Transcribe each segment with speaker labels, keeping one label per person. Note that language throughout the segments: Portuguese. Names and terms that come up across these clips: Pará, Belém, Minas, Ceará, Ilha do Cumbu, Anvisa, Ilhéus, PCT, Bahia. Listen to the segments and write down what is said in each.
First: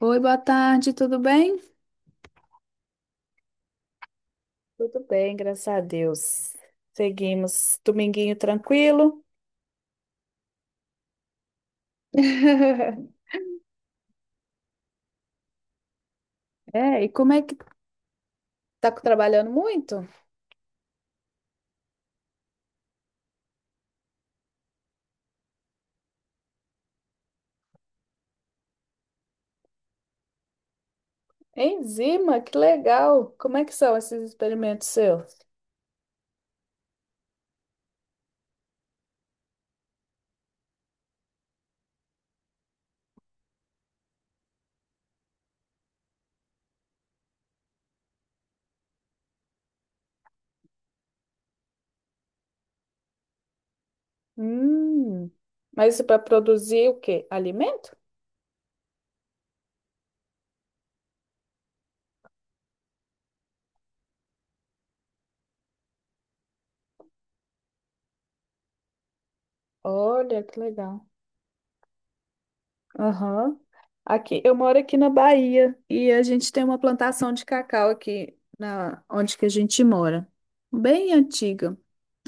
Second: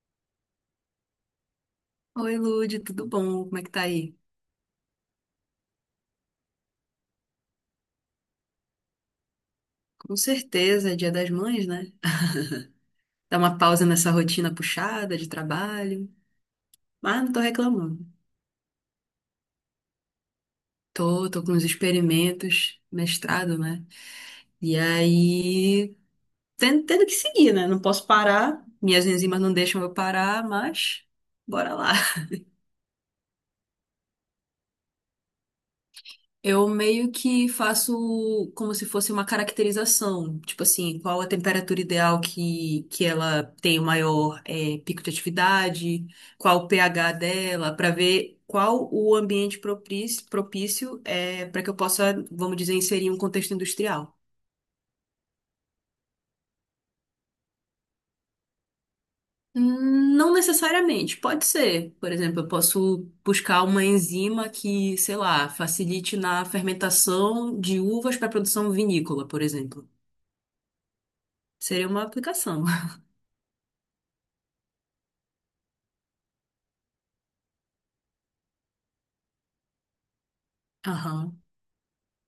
Speaker 1: Oi, boa tarde, tudo bem?
Speaker 2: Oi, Lude, tudo bom? Como é que tá aí?
Speaker 1: Tudo bem, graças a Deus. Seguimos. Dominguinho tranquilo.
Speaker 2: Com certeza, é Dia das Mães, né? Dá uma pausa nessa rotina puxada de trabalho,
Speaker 1: É, e
Speaker 2: mas não
Speaker 1: como
Speaker 2: tô
Speaker 1: é que
Speaker 2: reclamando.
Speaker 1: tá trabalhando muito?
Speaker 2: Tô com uns experimentos, mestrado, né? E aí, tendo que seguir, né? Não posso parar, minhas enzimas não deixam eu parar, mas bora lá.
Speaker 1: Enzima, que legal. Como é que são esses experimentos seus?
Speaker 2: Eu meio que faço como se fosse uma caracterização, tipo assim, qual a temperatura ideal que ela tem o maior pico de atividade, qual o pH dela, para ver qual o ambiente propício, propício é para que eu possa, vamos dizer, inserir um contexto industrial.
Speaker 1: Hum, Mas isso para produzir o quê? Alimento?
Speaker 2: Não necessariamente, pode ser. Por exemplo, eu posso buscar uma enzima que, sei lá, facilite na fermentação de uvas para produção vinícola, por exemplo.
Speaker 1: Olha, que legal.
Speaker 2: Seria uma aplicação.
Speaker 1: Aham. Aqui, eu moro aqui na Bahia e a gente tem uma plantação de cacau aqui na onde que a gente mora, bem
Speaker 2: Aham.
Speaker 1: antiga.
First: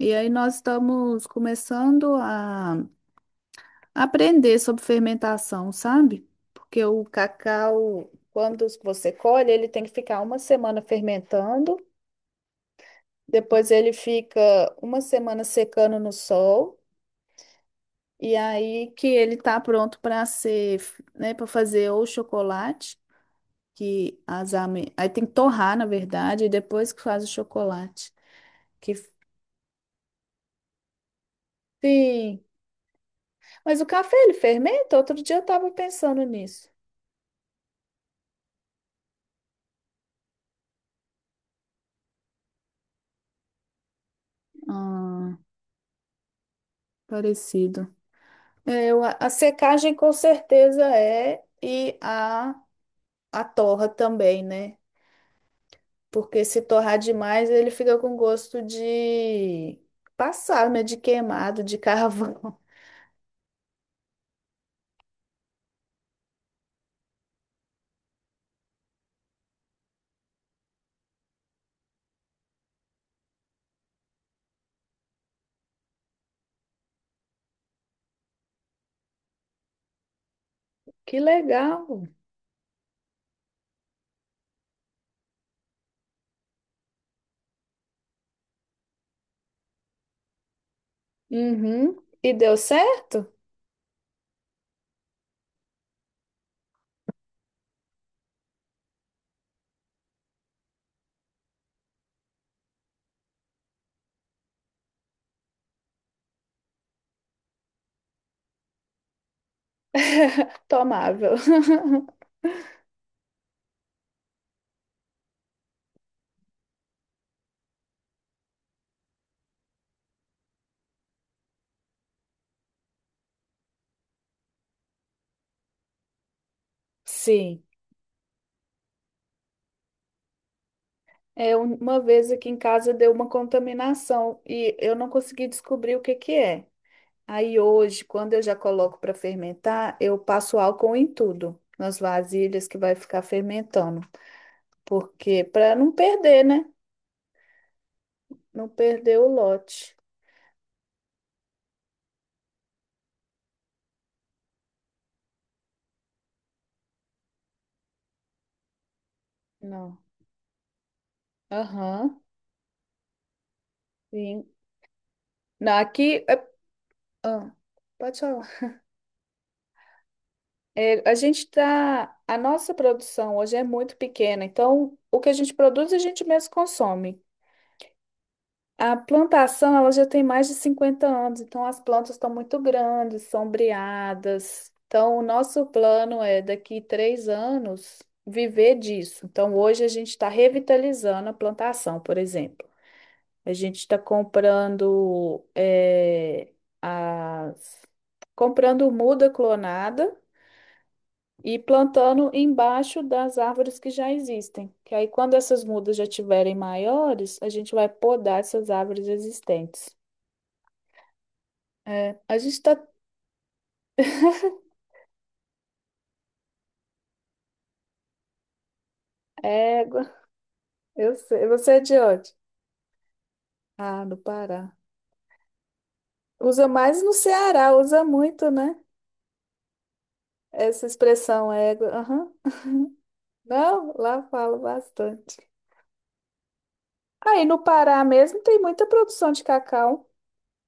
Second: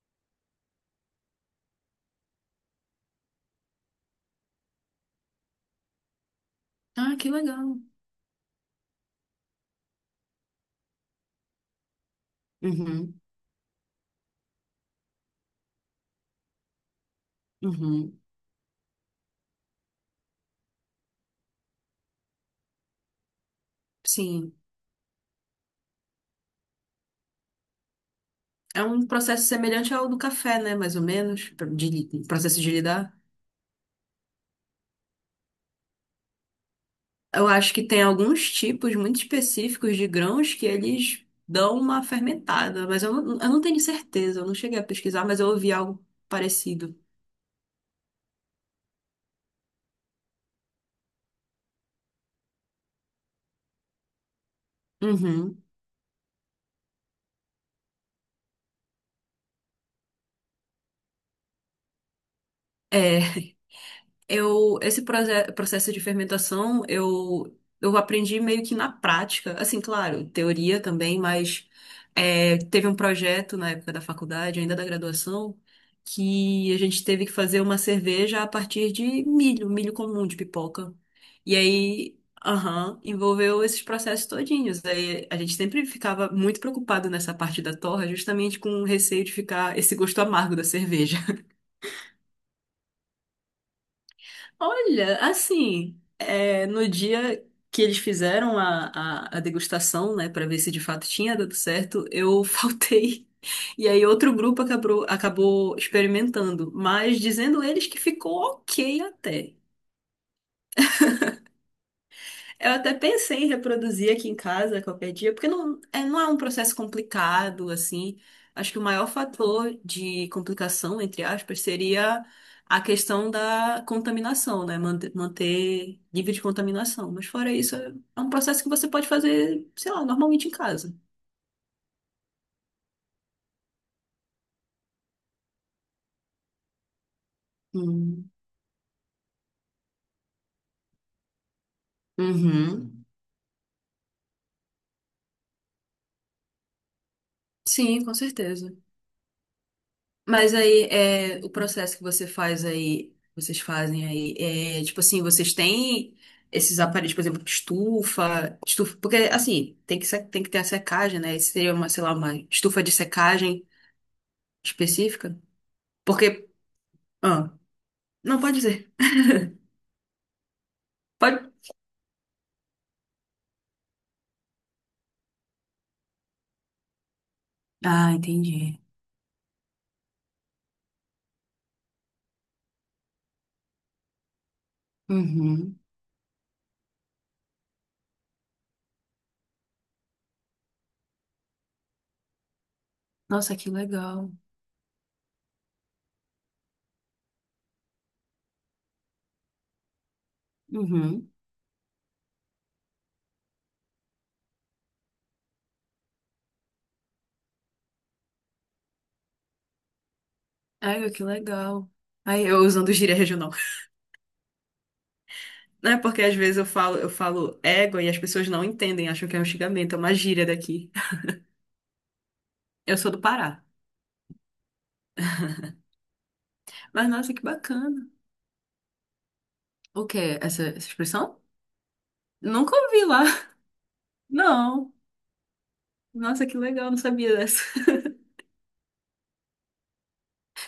Speaker 1: E aí nós estamos começando a aprender sobre fermentação, sabe? Porque o
Speaker 2: Ah, que legal.
Speaker 1: cacau, quando você colhe, ele tem que ficar uma semana fermentando,
Speaker 2: Uhum,
Speaker 1: depois ele fica uma semana secando no sol.
Speaker 2: uhum.
Speaker 1: E aí que ele tá pronto para ser, né, para fazer ou chocolate que as
Speaker 2: Sim.
Speaker 1: ame... Aí tem que torrar, na verdade, e depois que faz o chocolate.
Speaker 2: É
Speaker 1: Que
Speaker 2: um processo semelhante ao do café, né? Mais ou menos,
Speaker 1: sim.
Speaker 2: processo de lidar.
Speaker 1: Mas o café ele fermenta? Outro dia eu tava pensando nisso.
Speaker 2: Eu acho que tem alguns tipos muito específicos de grãos que eles dão uma fermentada, mas eu não tenho certeza, eu não cheguei a pesquisar,
Speaker 1: Ah,
Speaker 2: mas eu ouvi algo parecido.
Speaker 1: parecido. É, a secagem com certeza é e a torra também, né?
Speaker 2: Uhum.
Speaker 1: Porque se torrar demais, ele fica com gosto de passar né? De queimado, de carvão.
Speaker 2: É, eu, esse processo de fermentação, eu aprendi meio que na prática. Assim, claro, teoria também, mas é, teve um projeto na época da faculdade, ainda da graduação, que a gente teve que fazer uma cerveja a partir de milho, milho comum de pipoca.
Speaker 1: Que
Speaker 2: E
Speaker 1: legal.
Speaker 2: aí, aham, envolveu esses processos todinhos. Aí a gente sempre ficava muito preocupado nessa parte da torra, justamente com o receio de ficar esse gosto amargo da cerveja.
Speaker 1: Uhum. E deu certo?
Speaker 2: Olha, assim, é, no dia que eles fizeram a degustação, né, para ver se de fato tinha dado certo, eu faltei. E aí outro grupo acabou experimentando, mas dizendo eles que ficou ok até.
Speaker 1: Tomável.
Speaker 2: Eu até pensei em reproduzir aqui em casa qualquer dia, porque não é um processo complicado, assim. Acho que o maior fator de complicação, entre aspas, seria a questão da contaminação, né? Manter nível de contaminação. Mas fora
Speaker 1: Sim,
Speaker 2: isso, é um processo que você pode fazer, sei lá, normalmente em casa.
Speaker 1: é um- uma vez aqui em casa deu uma contaminação e eu não consegui descobrir o que que é. Aí hoje,
Speaker 2: Hum.
Speaker 1: quando eu já coloco para fermentar, eu passo álcool em tudo, nas vasilhas que vai
Speaker 2: Uhum.
Speaker 1: ficar fermentando, porque para não perder, né?
Speaker 2: Sim, com
Speaker 1: Não
Speaker 2: certeza.
Speaker 1: perder o lote.
Speaker 2: Mas aí, é, o processo que você faz aí, vocês fazem aí, é, tipo assim, vocês têm esses aparelhos, por exemplo, estufa, porque assim,
Speaker 1: Não.
Speaker 2: tem que, se- tem que ter a secagem, né? Isso seria uma, sei lá,
Speaker 1: Aham.
Speaker 2: uma estufa de secagem
Speaker 1: Sim.
Speaker 2: específica.
Speaker 1: Não, aqui
Speaker 2: Porque, ah,
Speaker 1: ah, pode
Speaker 2: não pode
Speaker 1: falar.
Speaker 2: dizer.
Speaker 1: É, a gente
Speaker 2: Pode.
Speaker 1: tá, a nossa produção hoje é muito pequena, então o que a gente produz a gente mesmo consome.
Speaker 2: Ah, entendi.
Speaker 1: A plantação, ela já tem mais de 50 anos, então as plantas estão muito grandes, sombreadas. Então, o nosso
Speaker 2: Uhum.
Speaker 1: plano é, daqui 3 anos, viver disso. Então, hoje a gente está revitalizando a plantação, por exemplo. A
Speaker 2: Nossa, que
Speaker 1: gente está
Speaker 2: legal.
Speaker 1: comprando, as... comprando muda clonada
Speaker 2: Uhum.
Speaker 1: e plantando embaixo das árvores que já existem. Que aí, quando essas mudas já tiverem maiores, a gente vai podar essas árvores existentes.
Speaker 2: Ai, que legal.
Speaker 1: É, a
Speaker 2: Aí eu
Speaker 1: gente tá.
Speaker 2: usando gíria regional. Não é porque às vezes eu falo égua e as pessoas não entendem, acham que é um xingamento, é
Speaker 1: Égua,
Speaker 2: uma gíria daqui.
Speaker 1: eu sei. Você é de onde?
Speaker 2: Eu sou do Pará.
Speaker 1: Ah, do Pará. Usa mais
Speaker 2: Mas
Speaker 1: no
Speaker 2: nossa, que
Speaker 1: Ceará, usa
Speaker 2: bacana.
Speaker 1: muito, né?
Speaker 2: O quê? Essa
Speaker 1: Essa
Speaker 2: expressão?
Speaker 1: expressão égua. Aham.
Speaker 2: Nunca ouvi lá.
Speaker 1: Não, lá falo
Speaker 2: Não.
Speaker 1: bastante.
Speaker 2: Nossa, que legal, não sabia
Speaker 1: Aí no
Speaker 2: dessa.
Speaker 1: Pará mesmo tem muita produção de cacau.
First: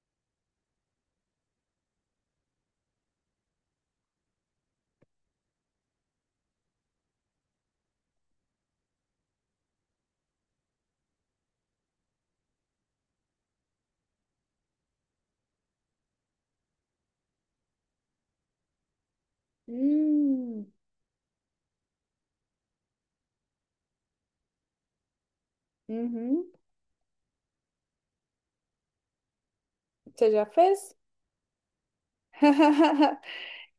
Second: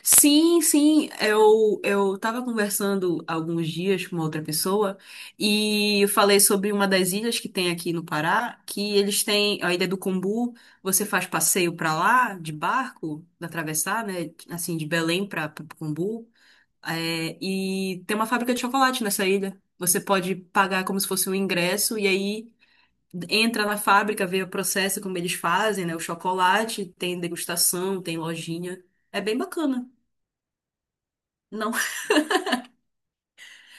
Speaker 2: Sim, sim, eu tava conversando alguns dias com uma outra pessoa e eu falei sobre uma das ilhas que tem aqui no Pará, que eles têm a Ilha do Cumbu, você faz passeio pra lá de barco, atravessar, né, assim de Belém para Cumbu. É, e tem uma fábrica de chocolate nessa ilha. Você pode
Speaker 1: Hum.
Speaker 2: pagar como se fosse um ingresso e aí entra na fábrica, vê o processo, como eles fazem, né? O
Speaker 1: Uhum.
Speaker 2: chocolate, tem degustação, tem lojinha. É bem bacana.
Speaker 1: Você já fez?
Speaker 2: Não,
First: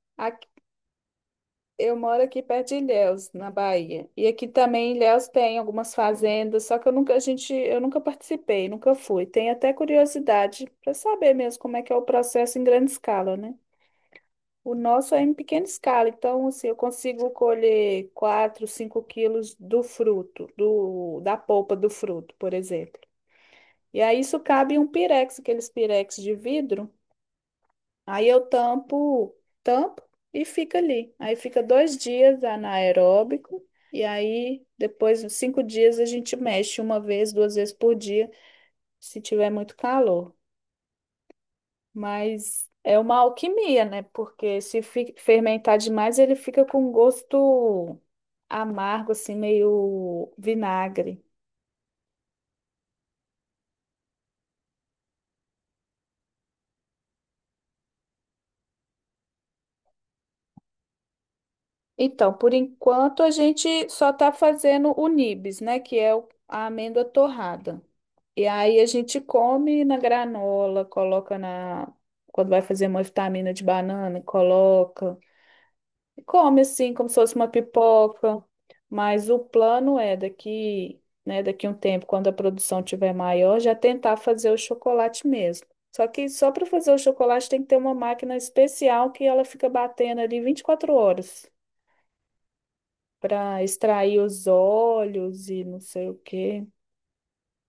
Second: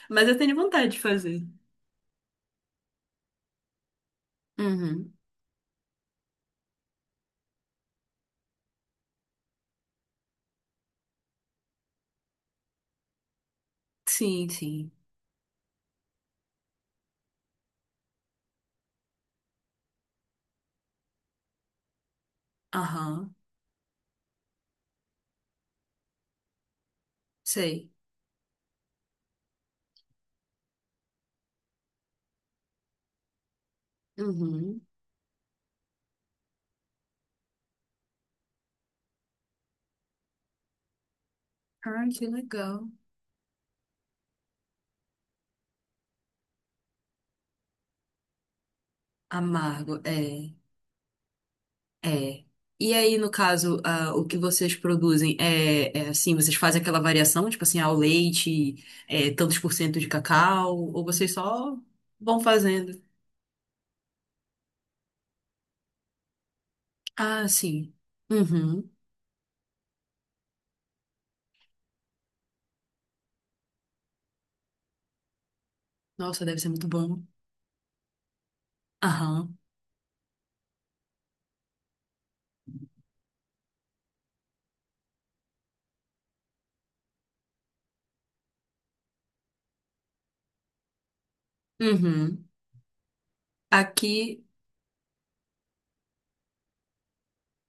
Speaker 2: mas eu
Speaker 1: Aqui.
Speaker 2: tenho vontade de fazer.
Speaker 1: Eu moro aqui perto de Ilhéus, na Bahia. E aqui também em
Speaker 2: Uhum.
Speaker 1: Ilhéus tem algumas fazendas, só que eu nunca, a gente, eu nunca participei, nunca fui. Tenho até curiosidade para saber mesmo como é que é o processo em grande escala, né?
Speaker 2: Sim,
Speaker 1: O
Speaker 2: sim.
Speaker 1: nosso é em pequena escala, então assim, eu consigo colher 4, 5 quilos do fruto, do, da polpa do fruto, por exemplo.
Speaker 2: Aham.
Speaker 1: E aí isso cabe em um pirex, aqueles pirex de vidro.
Speaker 2: Sei.
Speaker 1: Aí eu tampo e fica ali. Aí fica 2 dias anaeróbico. E aí,
Speaker 2: Uhum.
Speaker 1: depois, uns 5 dias, a gente mexe uma vez, duas vezes por dia, se tiver muito calor.
Speaker 2: Ah, que
Speaker 1: Mas
Speaker 2: legal.
Speaker 1: é uma alquimia, né? Porque se fermentar demais, ele fica com um gosto amargo, assim,
Speaker 2: Amargo,
Speaker 1: meio
Speaker 2: é.
Speaker 1: vinagre.
Speaker 2: É. E aí, no caso, ah, o que vocês produzem é assim, vocês fazem aquela variação, tipo assim, ao leite, é, tantos por cento de cacau, ou vocês só
Speaker 1: Então,
Speaker 2: vão
Speaker 1: por
Speaker 2: fazendo?
Speaker 1: enquanto, a gente só está fazendo o nibs, né? Que é o- a amêndoa
Speaker 2: Ah,
Speaker 1: torrada.
Speaker 2: sim.
Speaker 1: E aí a
Speaker 2: Uhum.
Speaker 1: gente come na granola, coloca na. Quando vai fazer uma vitamina de banana, coloca. E
Speaker 2: Nossa, deve
Speaker 1: come
Speaker 2: ser muito
Speaker 1: assim, como se
Speaker 2: bom.
Speaker 1: fosse uma pipoca. Mas o
Speaker 2: Aham.
Speaker 1: plano é daqui, né, daqui um tempo, quando a produção tiver maior, já tentar fazer o chocolate mesmo. Só que só para fazer o chocolate tem que ter uma máquina especial que ela fica batendo ali 24 horas
Speaker 2: Uhum.
Speaker 1: para extrair
Speaker 2: Aqui,
Speaker 1: os óleos e não sei o quê.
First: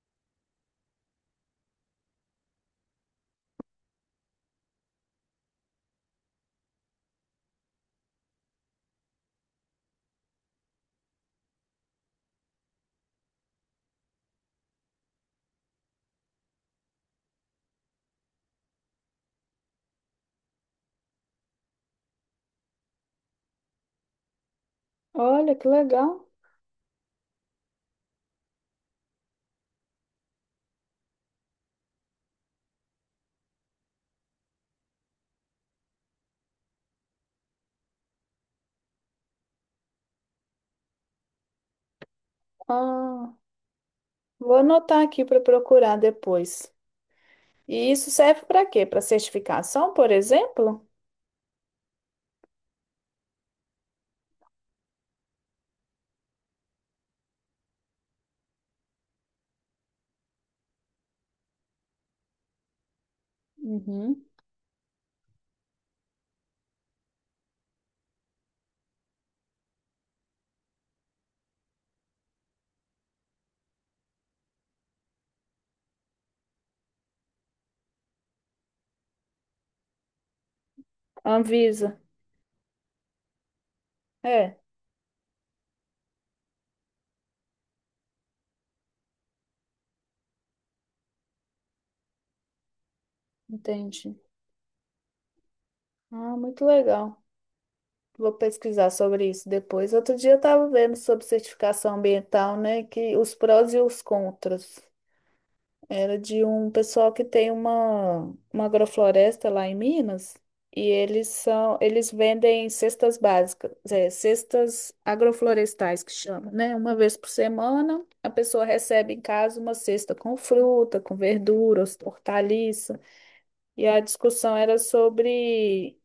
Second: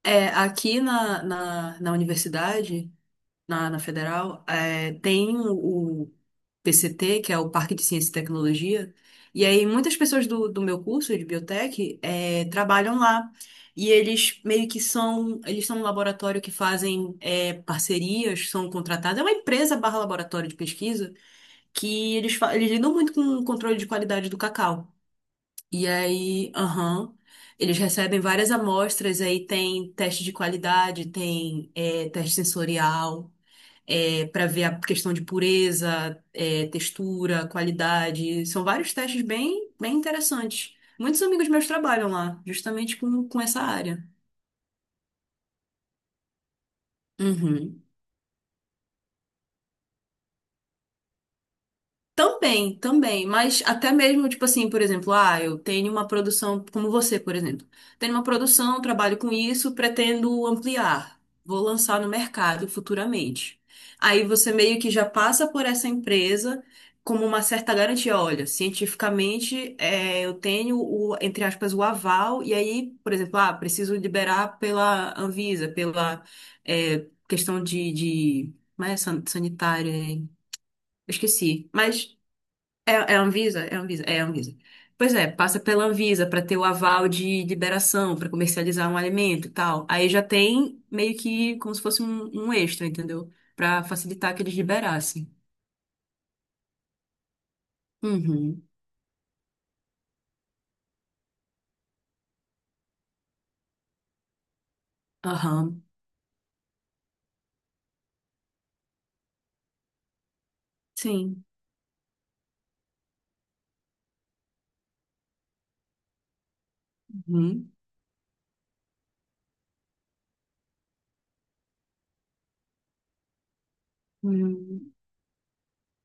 Speaker 2: é, aqui na universidade, na federal, é, tem o PCT, que é o Parque de Ciência e Tecnologia, e aí muitas pessoas do meu curso de biotech é, trabalham lá. E eles meio que são, eles são um laboratório que fazem é, parcerias, são contratados, é uma empresa barra laboratório de pesquisa, que eles, eles lidam muito com o controle de qualidade do cacau.
Speaker 1: Olha que
Speaker 2: E
Speaker 1: legal.
Speaker 2: aí, aham. Eles recebem várias amostras, aí tem teste de qualidade, tem é, teste sensorial para ver a questão de pureza, é, textura, qualidade. São vários testes bem, bem interessantes. Muitos amigos meus trabalham lá, justamente
Speaker 1: Ah.
Speaker 2: com essa área.
Speaker 1: Vou anotar aqui para procurar depois.
Speaker 2: Uhum.
Speaker 1: E isso serve para quê? Para certificação, por exemplo?
Speaker 2: Também, também, mas até mesmo, tipo assim, por exemplo, ah, eu tenho uma produção, como você, por exemplo, tenho uma produção, trabalho com isso, pretendo ampliar, vou lançar no mercado futuramente.
Speaker 1: Uhum.
Speaker 2: Aí você meio que já passa por essa empresa como uma certa garantia, olha, cientificamente é, eu tenho o, entre aspas, o aval, e aí, por exemplo, ah, preciso liberar pela Anvisa, pela é, questão de, não é sanitária, é, eu esqueci,
Speaker 1: Anvisa.
Speaker 2: mas é, é a Anvisa? É a Anvisa? É a Anvisa.
Speaker 1: É,
Speaker 2: Pois é, passa pela Anvisa para ter o aval de liberação, para comercializar um alimento e tal. Aí já tem meio que como se fosse um extra, entendeu? Para
Speaker 1: entendi.
Speaker 2: facilitar que eles liberassem.
Speaker 1: Ah, muito legal. Vou
Speaker 2: Uhum.
Speaker 1: pesquisar sobre isso depois. Outro dia eu estava vendo sobre certificação ambiental, né? Que os prós e os contras.
Speaker 2: Aham.
Speaker 1: Era de um pessoal que tem uma agrofloresta lá em Minas e eles
Speaker 2: Sim.
Speaker 1: são eles vendem cestas básicas, é, cestas agroflorestais que chama, né? Uma vez por
Speaker 2: Uhum.
Speaker 1: semana a pessoa recebe em casa uma cesta com fruta, com verduras, hortaliça. E a discussão era
Speaker 2: Uhum.
Speaker 1: sobre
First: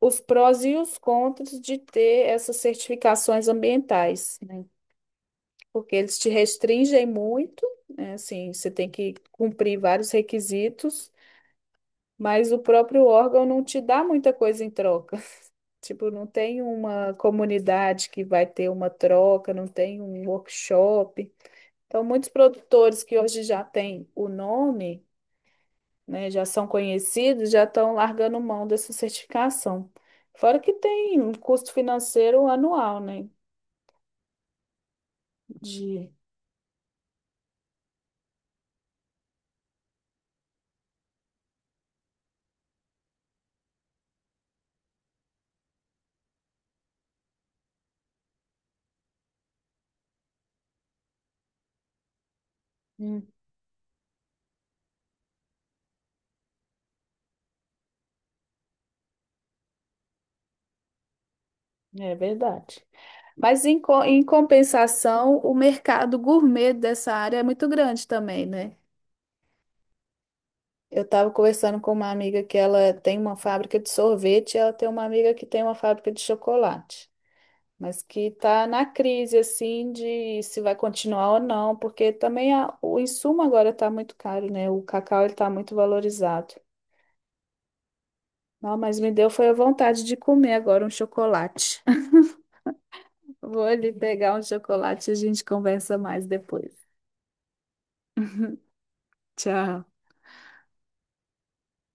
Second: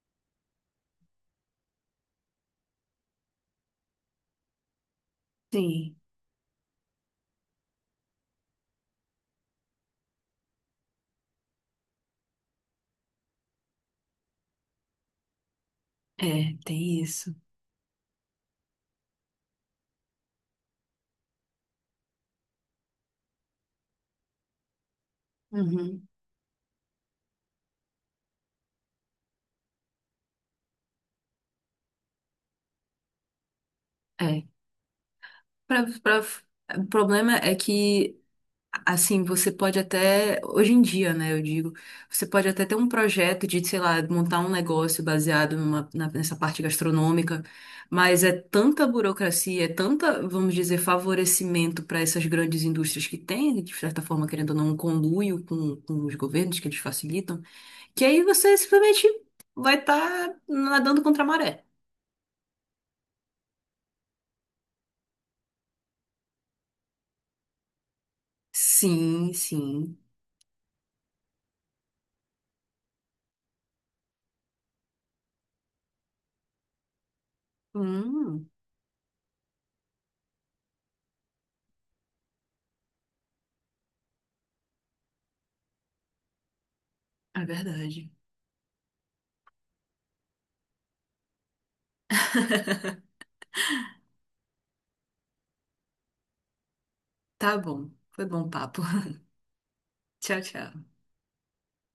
Speaker 1: os prós e os contras de ter essas certificações ambientais, né? Porque
Speaker 2: Sim.
Speaker 1: eles te restringem muito, né? Assim, você tem que cumprir vários requisitos, mas o próprio órgão não te dá muita coisa em troca. Tipo, não
Speaker 2: É,
Speaker 1: tem
Speaker 2: tem
Speaker 1: uma
Speaker 2: isso.
Speaker 1: comunidade que vai ter uma troca, não tem um workshop. Então, muitos produtores que hoje já têm o nome,
Speaker 2: Uhum.
Speaker 1: né, já são conhecidos, já estão largando mão dessa certificação. Fora que tem um custo financeiro anual, né?
Speaker 2: É. Pra,
Speaker 1: De...
Speaker 2: pra, o problema é que assim, você pode até, hoje em dia, né, eu digo, você pode até ter um projeto de, sei lá, montar um negócio baseado nessa parte gastronômica, mas é tanta burocracia, é tanta, vamos dizer, favorecimento para essas grandes indústrias que
Speaker 1: Hum,
Speaker 2: têm, de certa forma, querendo ou não, um conluio com os governos que eles facilitam, que aí você simplesmente vai estar nadando contra a maré.
Speaker 1: é verdade. Mas em, em compensação, o mercado gourmet dessa área é muito grande também, né?
Speaker 2: Sim, sim.
Speaker 1: Eu estava conversando com uma amiga que ela tem uma fábrica de sorvete, e ela tem uma amiga que tem uma fábrica de chocolate, mas que
Speaker 2: Hum,
Speaker 1: está na crise assim de se vai continuar ou não, porque também o insumo agora está muito caro, né? O cacau ele está muito valorizado.
Speaker 2: é verdade.
Speaker 1: Não, mas me deu foi a vontade de comer agora um chocolate. Vou ali pegar um chocolate e a gente conversa mais depois.
Speaker 2: Tá bom. Foi bom papo.
Speaker 1: Tchau.
Speaker 2: Tchau, tchau.